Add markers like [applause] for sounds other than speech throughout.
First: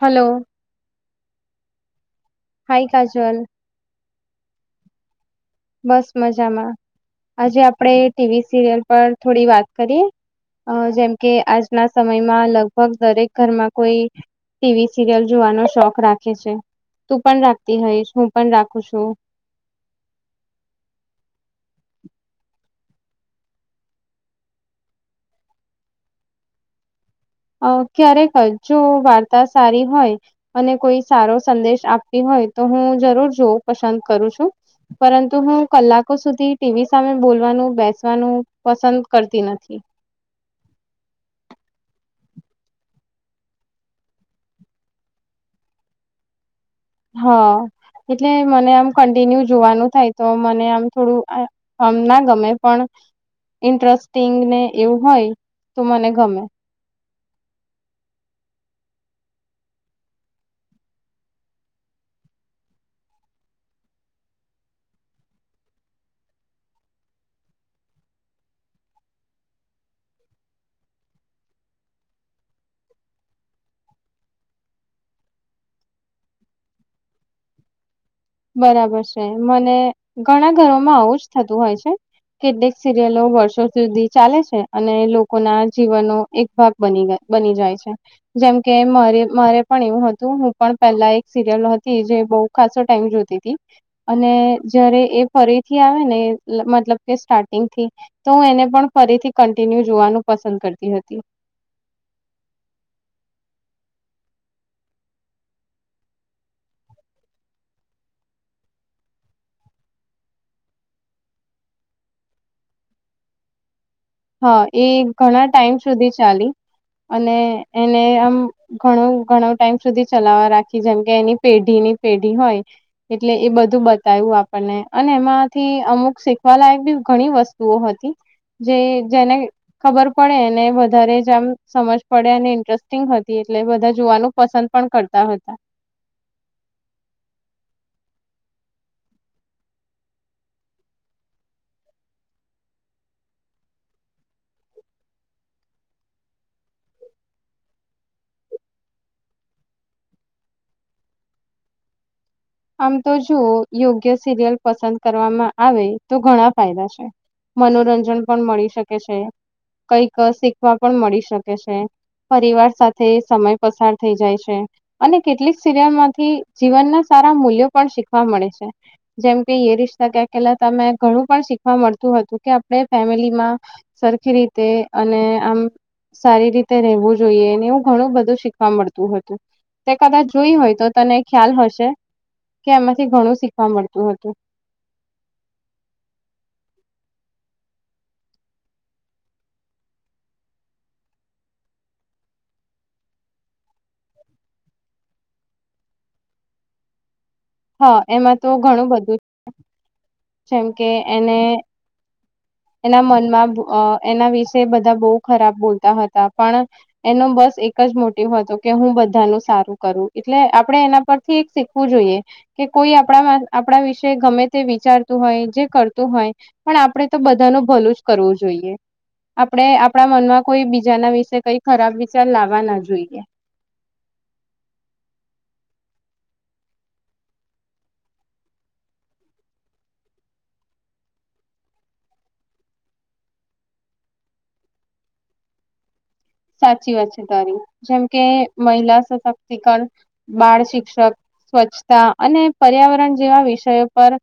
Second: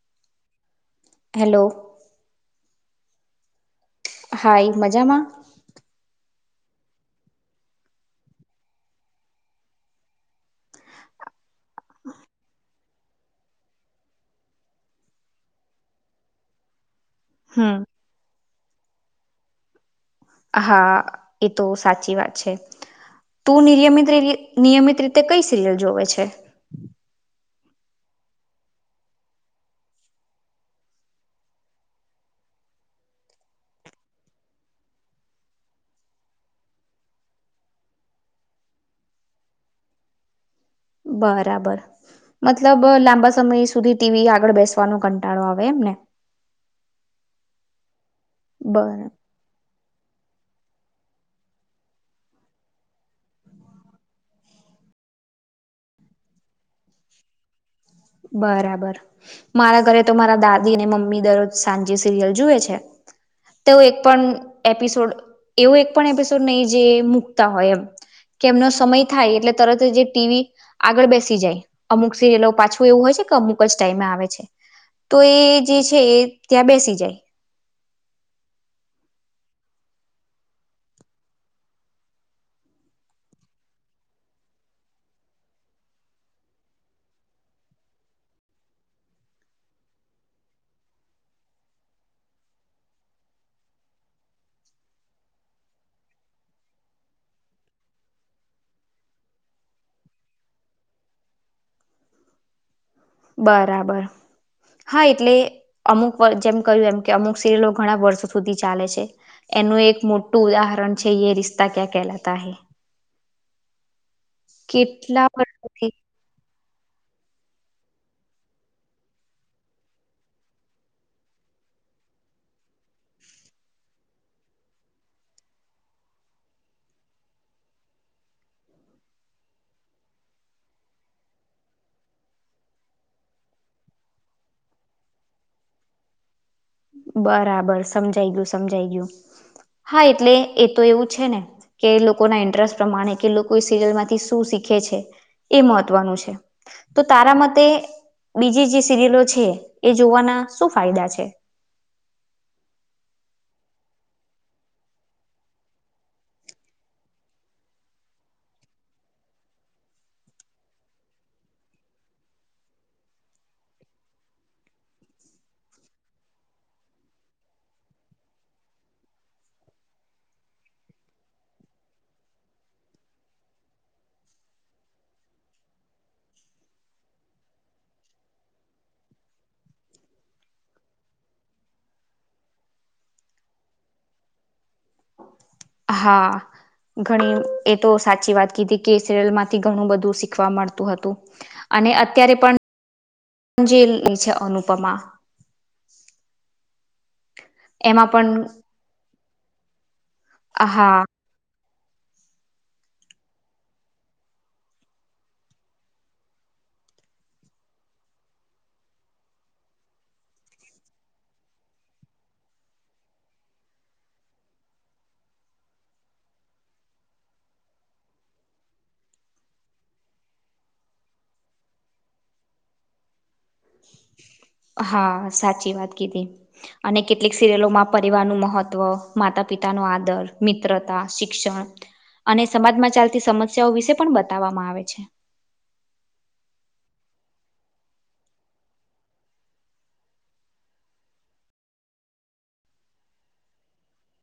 Hello hello hi Kajal hi મજામાં બસ મજામાં આજે આપડે ટીવી સિરિયલ પર થોડી વાત કરીએ અ જેમ કે આજના સમયમાં લગભગ દરેક ઘરમાં કોઈ ટીવી સિરિયલ જોવાનો શોખ રાખે છે તું પણ રાખતી હમ હઈશ હું પણ રાખું છું હા એ તો સાચી વાત છે તું નિયમિત નિયમિત રીતે કઈ સિરિયલ જોવે છે અ ક્યારેક જો વાર્તા સારી હોય અને કોઈ સારો સંદેશ આપતી હોય હો તો હું જરૂર જોઉં પસંદ કરું છું પરંતુ હું કલાકો સુધી ટીવી સામે બોલવાનું બેસવાનું પસંદ કરતી નથી [inaudible] બરાબર મતલબ લાંબા સમય સુધી ટીવી આગળ બેસવાનો કંટાળો આવે એમ ને હા એટલે મને આમ બર કન્ટિન્યુ જોવાનું થાય તો મને આમ થોડું આમ ના ગમે પણ ઇન્ટરેસ્ટિંગ ને એવું હોય તો મને ગમે બરાબર મારા ઘરે તો મારા દાદી અને મમ્મી દરરોજ સાંજે સિરિયલ જુએ છે તે એક પણ એપિસોડ એવો એક પણ એપિસોડ નહી જે મૂકતા હોય એમ કે એમનો સમય થાય એટલે તરત જ ટીવી આગળ બેસી જાય અમુક સિરિયલો પાછ એવું હોય છે કે અમુક જ ટાઈમે આવે છે તો એ જે છે ત્યાં બેસી જાય બરાબર છે મને ઘણા ઘરોમાં આવું જ થતું હોય છે કેટલીક સિરિયલો વર્ષો સુધી ચાલે છે અને લોકો ના જીવનનો એક ભાગ બની ગયા બની જાય છે જેમકે મારે પણ એવું હતું હું પણ પહેલા એક સિરિયલ હતી જે બહ ખાસ [inaudible] ટાઈમ જોતી હતી અને જયારે એ ફરીથી આવે ને મતલબ કે સ્ટાર્ટિંગ થી તો હું એને પણ ફરીથી કન્ટિન્યુ જોવાનું પસંદ કરતી હતી [inaudible] બરાબર હા એટલે અમુક જેમ કહ્યું એમ કે અમુક સિરિયલો ઘણા વર્ષો સુધી ચાલે છે એનું એક મોટું ઉદાહરણ છે યે રિશ્તા ક્યાં કેલાતા હે હા એ ઘણા ટાઈમ વર્ષોથી સુધી ચાલી અને એને આમ ઘણું ઘણો ટાઈમ સુધી ચલાવવા રાખી જેમ કે એની પેઢીની પેઢી હોય એટલે એ બધું બતાવું આપણને અને એમાંથી અમુક શીખવા લાયક બય ઘણી વસ્તુઓ હતી જે જેને ખબર પડે એને વધારે જ આમ સમજ પડે અને ઇન્ટરેસ્ટિંગ હતી એટલે બધા જોવા પસંદ પણ કરતા હતા બરાબર સમજાઈ ગયું સમજાઈ ગયું હા એટલે એ તો એવું છે ને કે લોકો ના ઇન્ટરેસ્ટ પ્રમાણે કે લોકો સિરિયલ માંથી શું શીખ શીખે છે એ મહત્વનું છે તો તારા મતે બીજી જે સિરિલો છે એ જોવાના શું ફાયદા છે આમ તો જો યોગ્ય સિરિયલ પસંદ કરવામાં આવે તો ઘણા ફાયદા છે મનોરંજન પણ મળી શકે છે કઈક શીખવા પણ મળી શકે છે પરિવાર સાથે સમય પસાર થઈ જાય છે અને કેટલીક સિરિયલ માંથી જીવનના સારા મૂલ્યો પણ શીખવા મળે છે જેમ કે યે રિશ્તા ક્યા કહેલાતા તમે ઘણું પણ શીખવા મળતું હતુ કે આપણે ફેમિલીમાં સરખી રીતે અને આમ સારી રીતે રહેવું જોઈએ એવું ઘણું બધું શીખવા મળતું હતું તે કદાચ જોય હોય તો તને ખ્યાલ હશે કે એમાંથી ઘણું શીખવા મળતું હતું હા ઘણી એ તો સાચી વાત કીધી કે સિરિયલ માંથી ઘણું બધું શીખવા મળતું હતું અને અત્યારે પણ અંજલી છે અનુપમા હા એમાં તો ઘણું બધું જેમ કે હા એને એના મનમાં એના વિશે બધા બહુ ખરાબ બોલતા હતા પણ એનો બસ એક મોટીવ હતો કે હું બધાનું સારું કરું એટલે આપણે એના પરથી એક શીખવું જોઈએ કે કોઈ આપણા આપણા વિશે ગમે તે વિચારતું હોય જે કરતું હોય પણ આપડે તો બધા ભલું જ કરવું જોઈએ આપણે આપણા મનમાં કોઈ બીજાના વિશે કઈ ખરાબ વિચાર લાવવા ના જોઈએ હા સાચી વાત કીધી અને કેટલીક સિરિયલો માં પરિવાર નું મહત્વ માતા પિતાનો આદર મિત્રતા શિક્ષણ અને સમાજમાં ચાલતી સમસ્યાઓ વિશે પણ બતાવવામાં આવે છે સાચી વાત છે તારી જેમકે મહિલા સશક્તિકરણ બાળ શિક્ષક સ્વચ્છતા અને પર્યાવરણ જેવા વિષયો પર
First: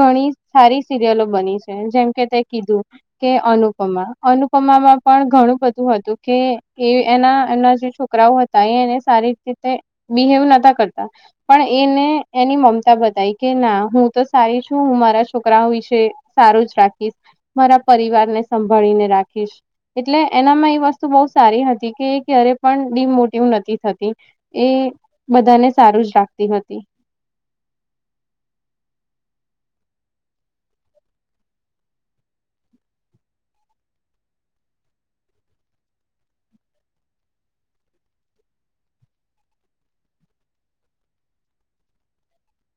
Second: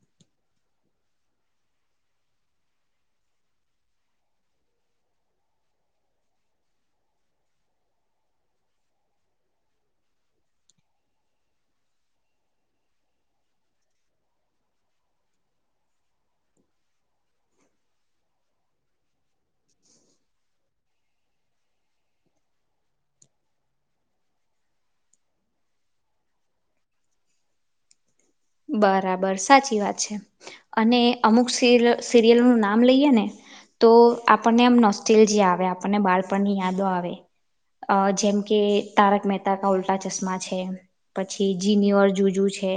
ઘણી સારી સિરિયલો બની છે જેમકે તે કીધું કે અનુપમા અનુપમામાં પણ ઘણું બધું હતું કે એ એના એમના જે છોકરાઓ હતા એ એને સારી રીતે બિહેવ નતા કરતા પણ એને એની મમતા બતાવી કે ના હું તો સારી છું હું મારા છોકરાઓ વિશે સારું જ રાખીશ મારા પરિવારને સંભાળીને રાખીશ એટલે એનામાં એ વસ્તુ બો સારી હતી કે એ ક્યારે પણ ડીમોટિવ નથી થતી એ બધાને સારું ખુશ રાખતી હતી બરાબર સાચી વાત છે અને અમુક સ સિરિયલ નું નામ લઈએ ને તો આપણને એમ નોસ્ટલજી આવે આપણને બાળપણની યાદો આવે અ જેમ કે તારક મહેતા કા ઉલ્ટા ચશ્મા છે પછી જીનઓર જુજુ છે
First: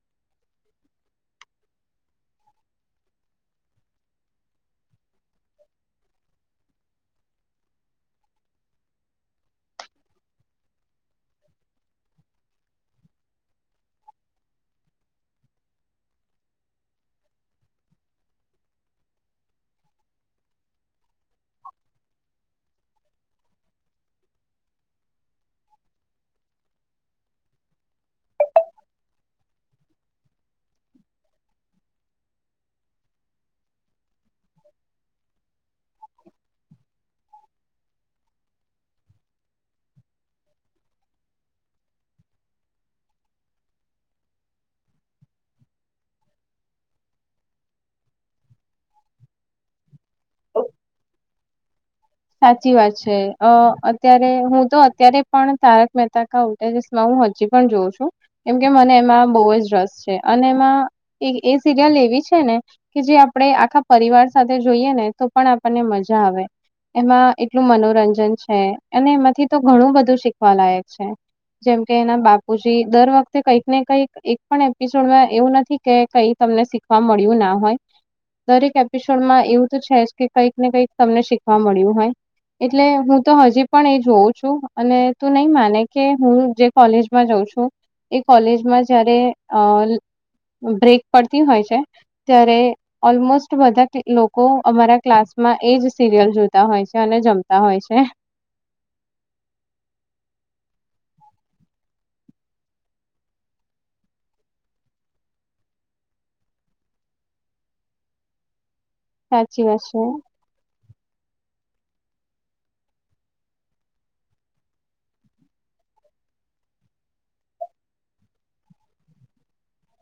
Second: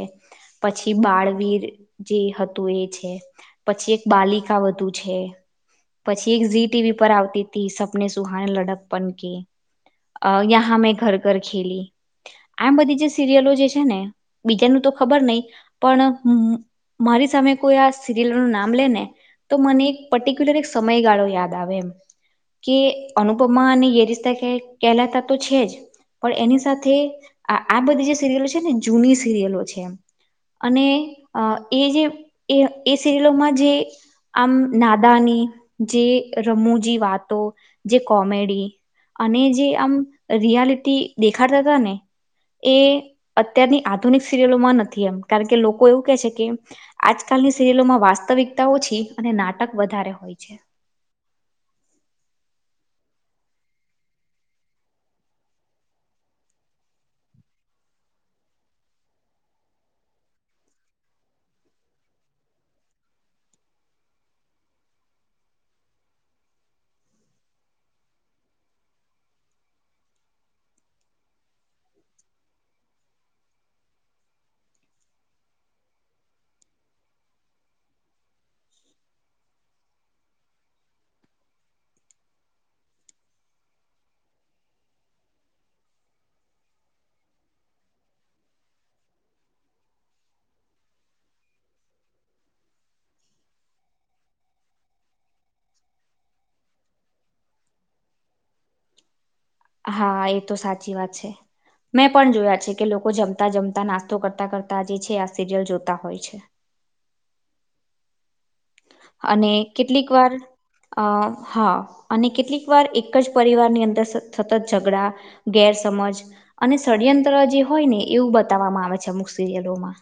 પછી બાળવીર જે હતું એ છે પછી એક બાલિકા વધુ છે પછી એક ઝી ટીવી પર આવતી હતી સપને સુહાની લડક પણ કે યહાં મેં ઘર ઘર ખેલી આમ બધી જે સિરિયલો જે છે ને બીજાનું તો ખબર નહી પણ મારી સામે કોઈ આ સિરિયલ ન નામ લે ને તો મને એક પર્ટિક્યુલર એક સમયગાળો યાદ આવે એમ કે અનુપમા અને યે રિશતા ક્યાં કેહલાતા તો છે જ પણ એની સાથે આ બધી જે સિરિયલો છે ને જૂની સિરિયલો છે અને એ જે એ સિરયલોમાં જે આમ નાદા જે રમૂજી વાતો જે કોમેડી અને જે આમ રિયાલિટી દેખાડતા હતા ને એ અત્યારની આધુનિક સિરિયલોમાં નથી કારણ કે લોકો એવું કે છે કે આજકાલની સિરિલોમાં વાસ્તવિક ઓછી અને નાટક વધારે હોય છે સાચી વાત છે અત્યારે હું તો અત્યારે પણ તારક મહેતા કા ઉલ્ટા ચશ્મા હું હજી પણ જોવ છું કેમ કે મને એમાં બહુ જ રસ છે અને એમાં એ સિરિયલ એવી છે ને કે જે આપણે આખા પરિવાર સાથે જોઈએ ને તો પણ આપણને મજા આવે એમાં એટલું મનોરંજન છે અને એમાંથી તો ઘણું બધું શીખવાલાાયક છે જેમકે એના બાપુજી દર વખતે કંઈક ને કઈક એક પણ એપિસોડમાં એવું નથી કે કઈ તમને શીખવા મળ્યું ના હોય દરેક એપિસોડમાં એવું તો છે કે કંઈક ને કંઈક તમને શીખવા મળ્યું હોય એટલે હું તો હજી પણ એ જોઉં છું અને તું નહી માને કે હું જે કોલેજમાં જઉં એ કોલેજમાં જયારે બ્રેક પડતી હોય છે ત્યારે ઓલમોસ્ટ બધા લોકો અમારા ક્લાસ માં એજ સિરિયલ જોતા હોય છે અને જમતા હોય છે હા એ તો સાચી વાત છે મેં પણ જોયા છે કે લોકો જમતા જમતા નાસ્તો કરતાં કરતા જે છે આ સિરિયલ જોતા હોય છે. અને સાચી વાત છે. કેટલીક વાર અ હા અને કેટલીક વાર એક જ પરિવારની અંદર સતત ઝઘડા ગેરસમજ અને ષડયંત્ર જે હોય ને એવું બતાવવામાં આવે છે અમુક સિરિયલોમાં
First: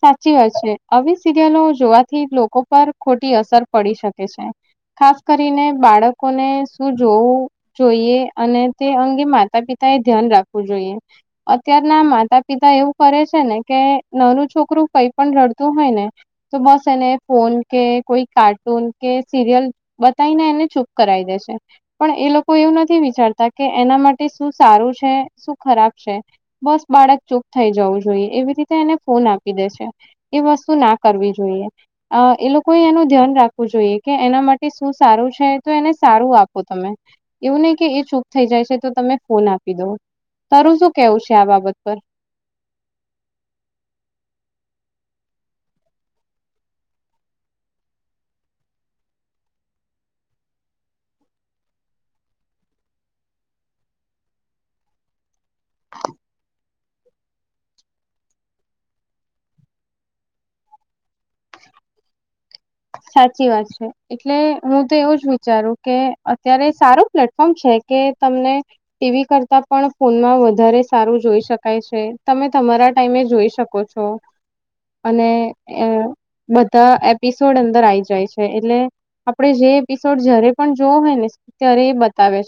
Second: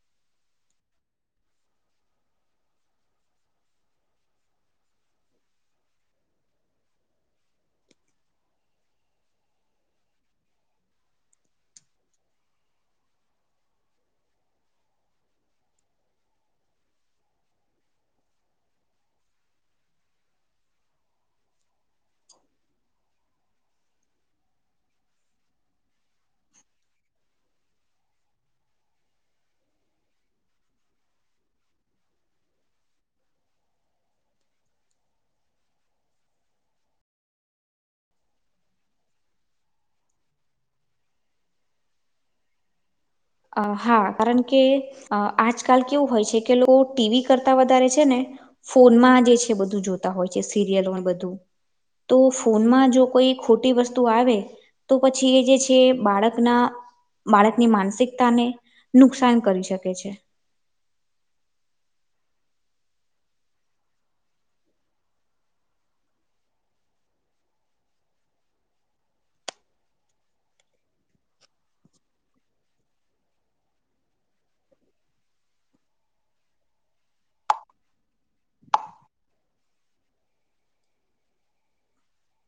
સાચી વાત છે, આવી સિરિયલો જોવાથી લોકો પર ખોટી અસર પડી શકે છે. ખાસ કરીને બાળકોને શું જોવું જોઈએ અને તે અંગે માતા પિતા એ ધ્યાન રાખવું જોઈએ અત્યારના માતા પિતા એવું કરે છે ને કે નાનુ છોક [unintelligible] કાઇ પણ રડતું હોય ને તો બસ એને ફોન કે કોઈ કાર્ટૂન કે સિરયલ બતાઇને એને ચૂપ કરાવી દે છે પણ એ લોકો એવું નથી વિચારતા કે એના માટે શું સારું સારું છે શું ખરાબ છે બસ બાળક ચુપ થઈ જવું જોઈએ એવી રીતે એને ફોન આપ પી દે છે એ વસ્તુ ના કરવી જોઈએ એ લોકોએ એનું ધ્યાન રાખવું જોઈએ કે એનામાં માટે શું સારું છે તો એને સારું આપો તમે એવું નહી કે એ ચૂપ થઈ જાય છે તો તમે ફોન આપી દ તારું શું કેવું છે આ બાબત પર અ હા કારણ કે આજકાલ કેવું હોય છે કે લોકો ટીવી કરતા વધારે છે ને ફોનમાં જે છે બધું જોતા હોય છે સિરિયલ બધું તો ફોનમાં જો કોઈ ખોટી વસ્તુ આવે તો પછી એ જે છે બાળકના બાળકની માનસિક તાને નુકસાન કરી શકે છે સાચી વાત છે એટલે હું તો એવું જ વિચારું કે અત્યારે સારું પ્લેટફોર્મ છે કે તમને ટીવી કરતા પણ ફોનમાં વધારે સારું જોઈ શકાય છે તમે તમારા ટમે જોઈ શકો છો અને બધા એ એડ અંદર આ આવી જાય છે એટલે આપડે જે એપિસોડ જયારે પણ જોવો હોય ને ત્યારે એ બતાવે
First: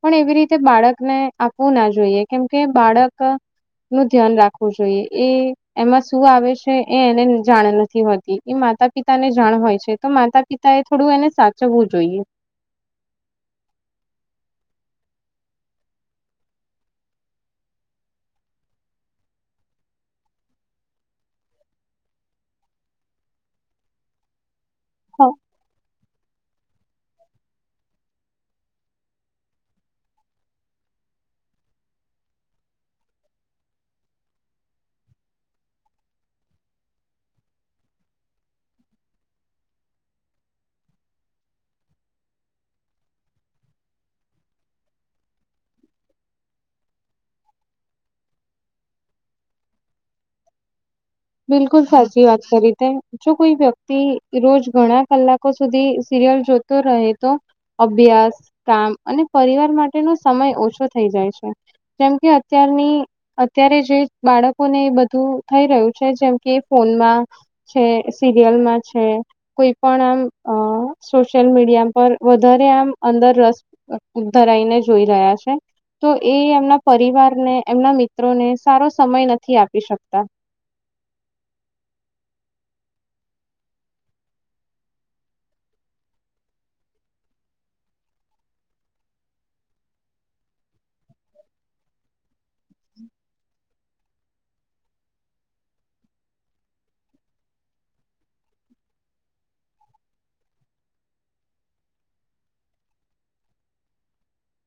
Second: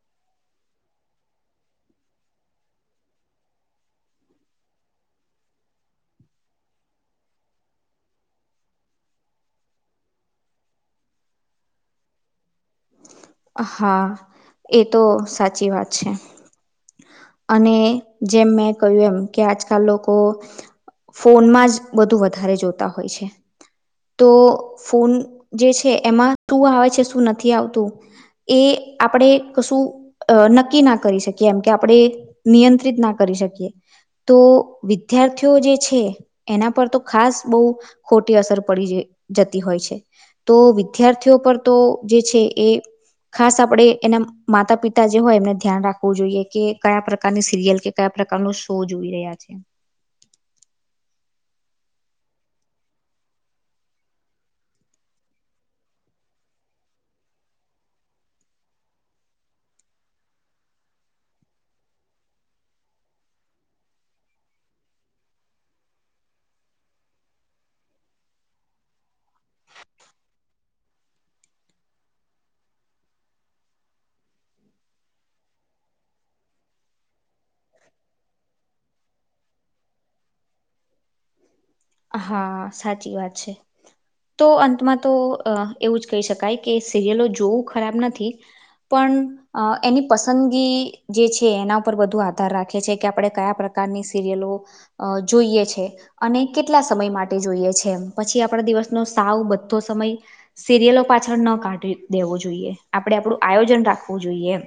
પણ એવી રીતે બાળકને આપવું ના જોઈએ કેમકે બાળક નું ધ્યાન રાખવું જોઈએ એ એમાં શું આવે છે એ એને જાણ નથી હોતી એ માતા પિતા તાને જાણ હોય છે તો માતા પિતા એ થોડું એને સાચવવું જોઈએ. હા એ તો સાચી વાત છે. અને જેમ મેં કહ્યું એમ કે આજકાલ લોકો ફોનમાં જ બધું વધારે જોતા હોય છે. તો ફોન હા જે છે એમાં શું આવે છે શું નથી આવતું એ આપણેે કશું નક્કી ના કરી શકીએ. કેમ કે આપણે નિયંત્રિત ના કરી શકીએ તો વિદ્યાર્થીઓ જે છે એના પર તો ખાસ બહુ ખોટી અસર પ પડી જતી હોય છે તો વિદ્યાર્થીઓ પર તો જે છે એ ખાસ આપડે એના માતા પિતા જે હોય એમને ધ્યાન રાખવું જોઈએ કે કયા પ્રકારની સિરિયલ કે કયા પ્રકારનો શો જોઈ રહ્યા છે. [inaudible] બિલકુલ સાચી વાત કરી ત જો કોઈ વ્યક્તિ રોજ ઘણા કલાકો સુધી સિ રીયલ જોતો રહે તો અભ્યાસ, કામ અને પરિવાર માટેનો સમય ઓછો થઈ જાય જાય છે, જેમ કે અત્યારની અત્યારે જે બાળકોને એ બધું થઈ રહ્યું છે. છે જેમ કે ફોનમાં છે સિરિયલમાં છે કોઈ પણ આમ અ સોશિયલ મીડિયા પર વધારે આમ અંદર રસ ધરાઈને જોઈ રહ્યા છે. તો એ એમના પરિવારને એમના મિત્રોને સારો સમય નથી આપી શકતા. હા, સાચી વાત છે. તો અંતમાં તો અ-એવું જ કહી શકાય કે સિરિયલો જોવું ખરાબ નથી પણ અ-એની પસંદગી જે છે, એના પર બધુ આ ધાર રાખી છે કે આપડે કયા પ્રકારની સિરિયલો અ જોઈએ છે. અને કેટલા સમય માટે જોઈએ છે એમ. પછી આપડા દિવસનો સાવ બધો સમય સિરિયલો પાછળ ના ના કાઢી દેવું જોઈએ. આપડે આપડુ આયોજન રાખવું જોઈએ એમ.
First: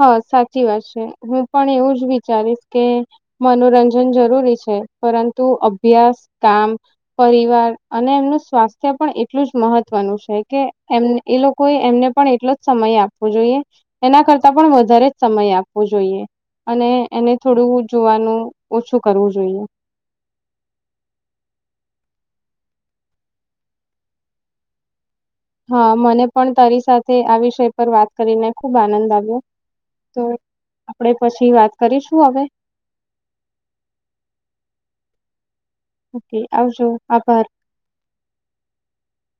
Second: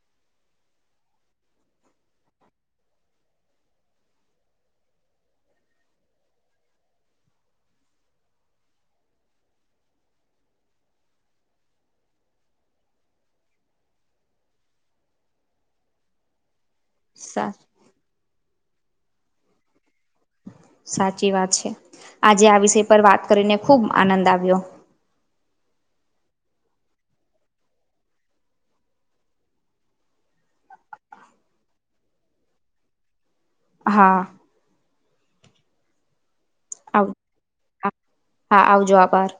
હા, સાચી વાત છે. હું પણ એવું જ વિચારીશ કે મનોરંજન જરૂરી છે છે. પરંતુ અભ્યાસ, કામ, પરિવાર અને એમનું સ્વાસ્થ્ય પણ એટલું જ મહ મહવનું છે કે, એમ એ લોકોએ એમને પણ એટલો જ સમય આપવો જોઈએ. એના કર તા પણ વધારે જ સમય આપવો જોઈએ. અને એને સા થોડું જોવાનું ઓછું કરવું જોઈએ. સાચી વાત છે. આજે આ વિષય પર વાત કરીને ખુબ આનંદ આવ્યો. હા, મને પણ તારી સાથે આ વિષય પર વાત કરીને ખુબ આનંદ આવ્યો. તો આપડે પછી વાત કરીશું હવે? હા. ઓકે, આવજો આવ આભાર. હા આવજો આભાર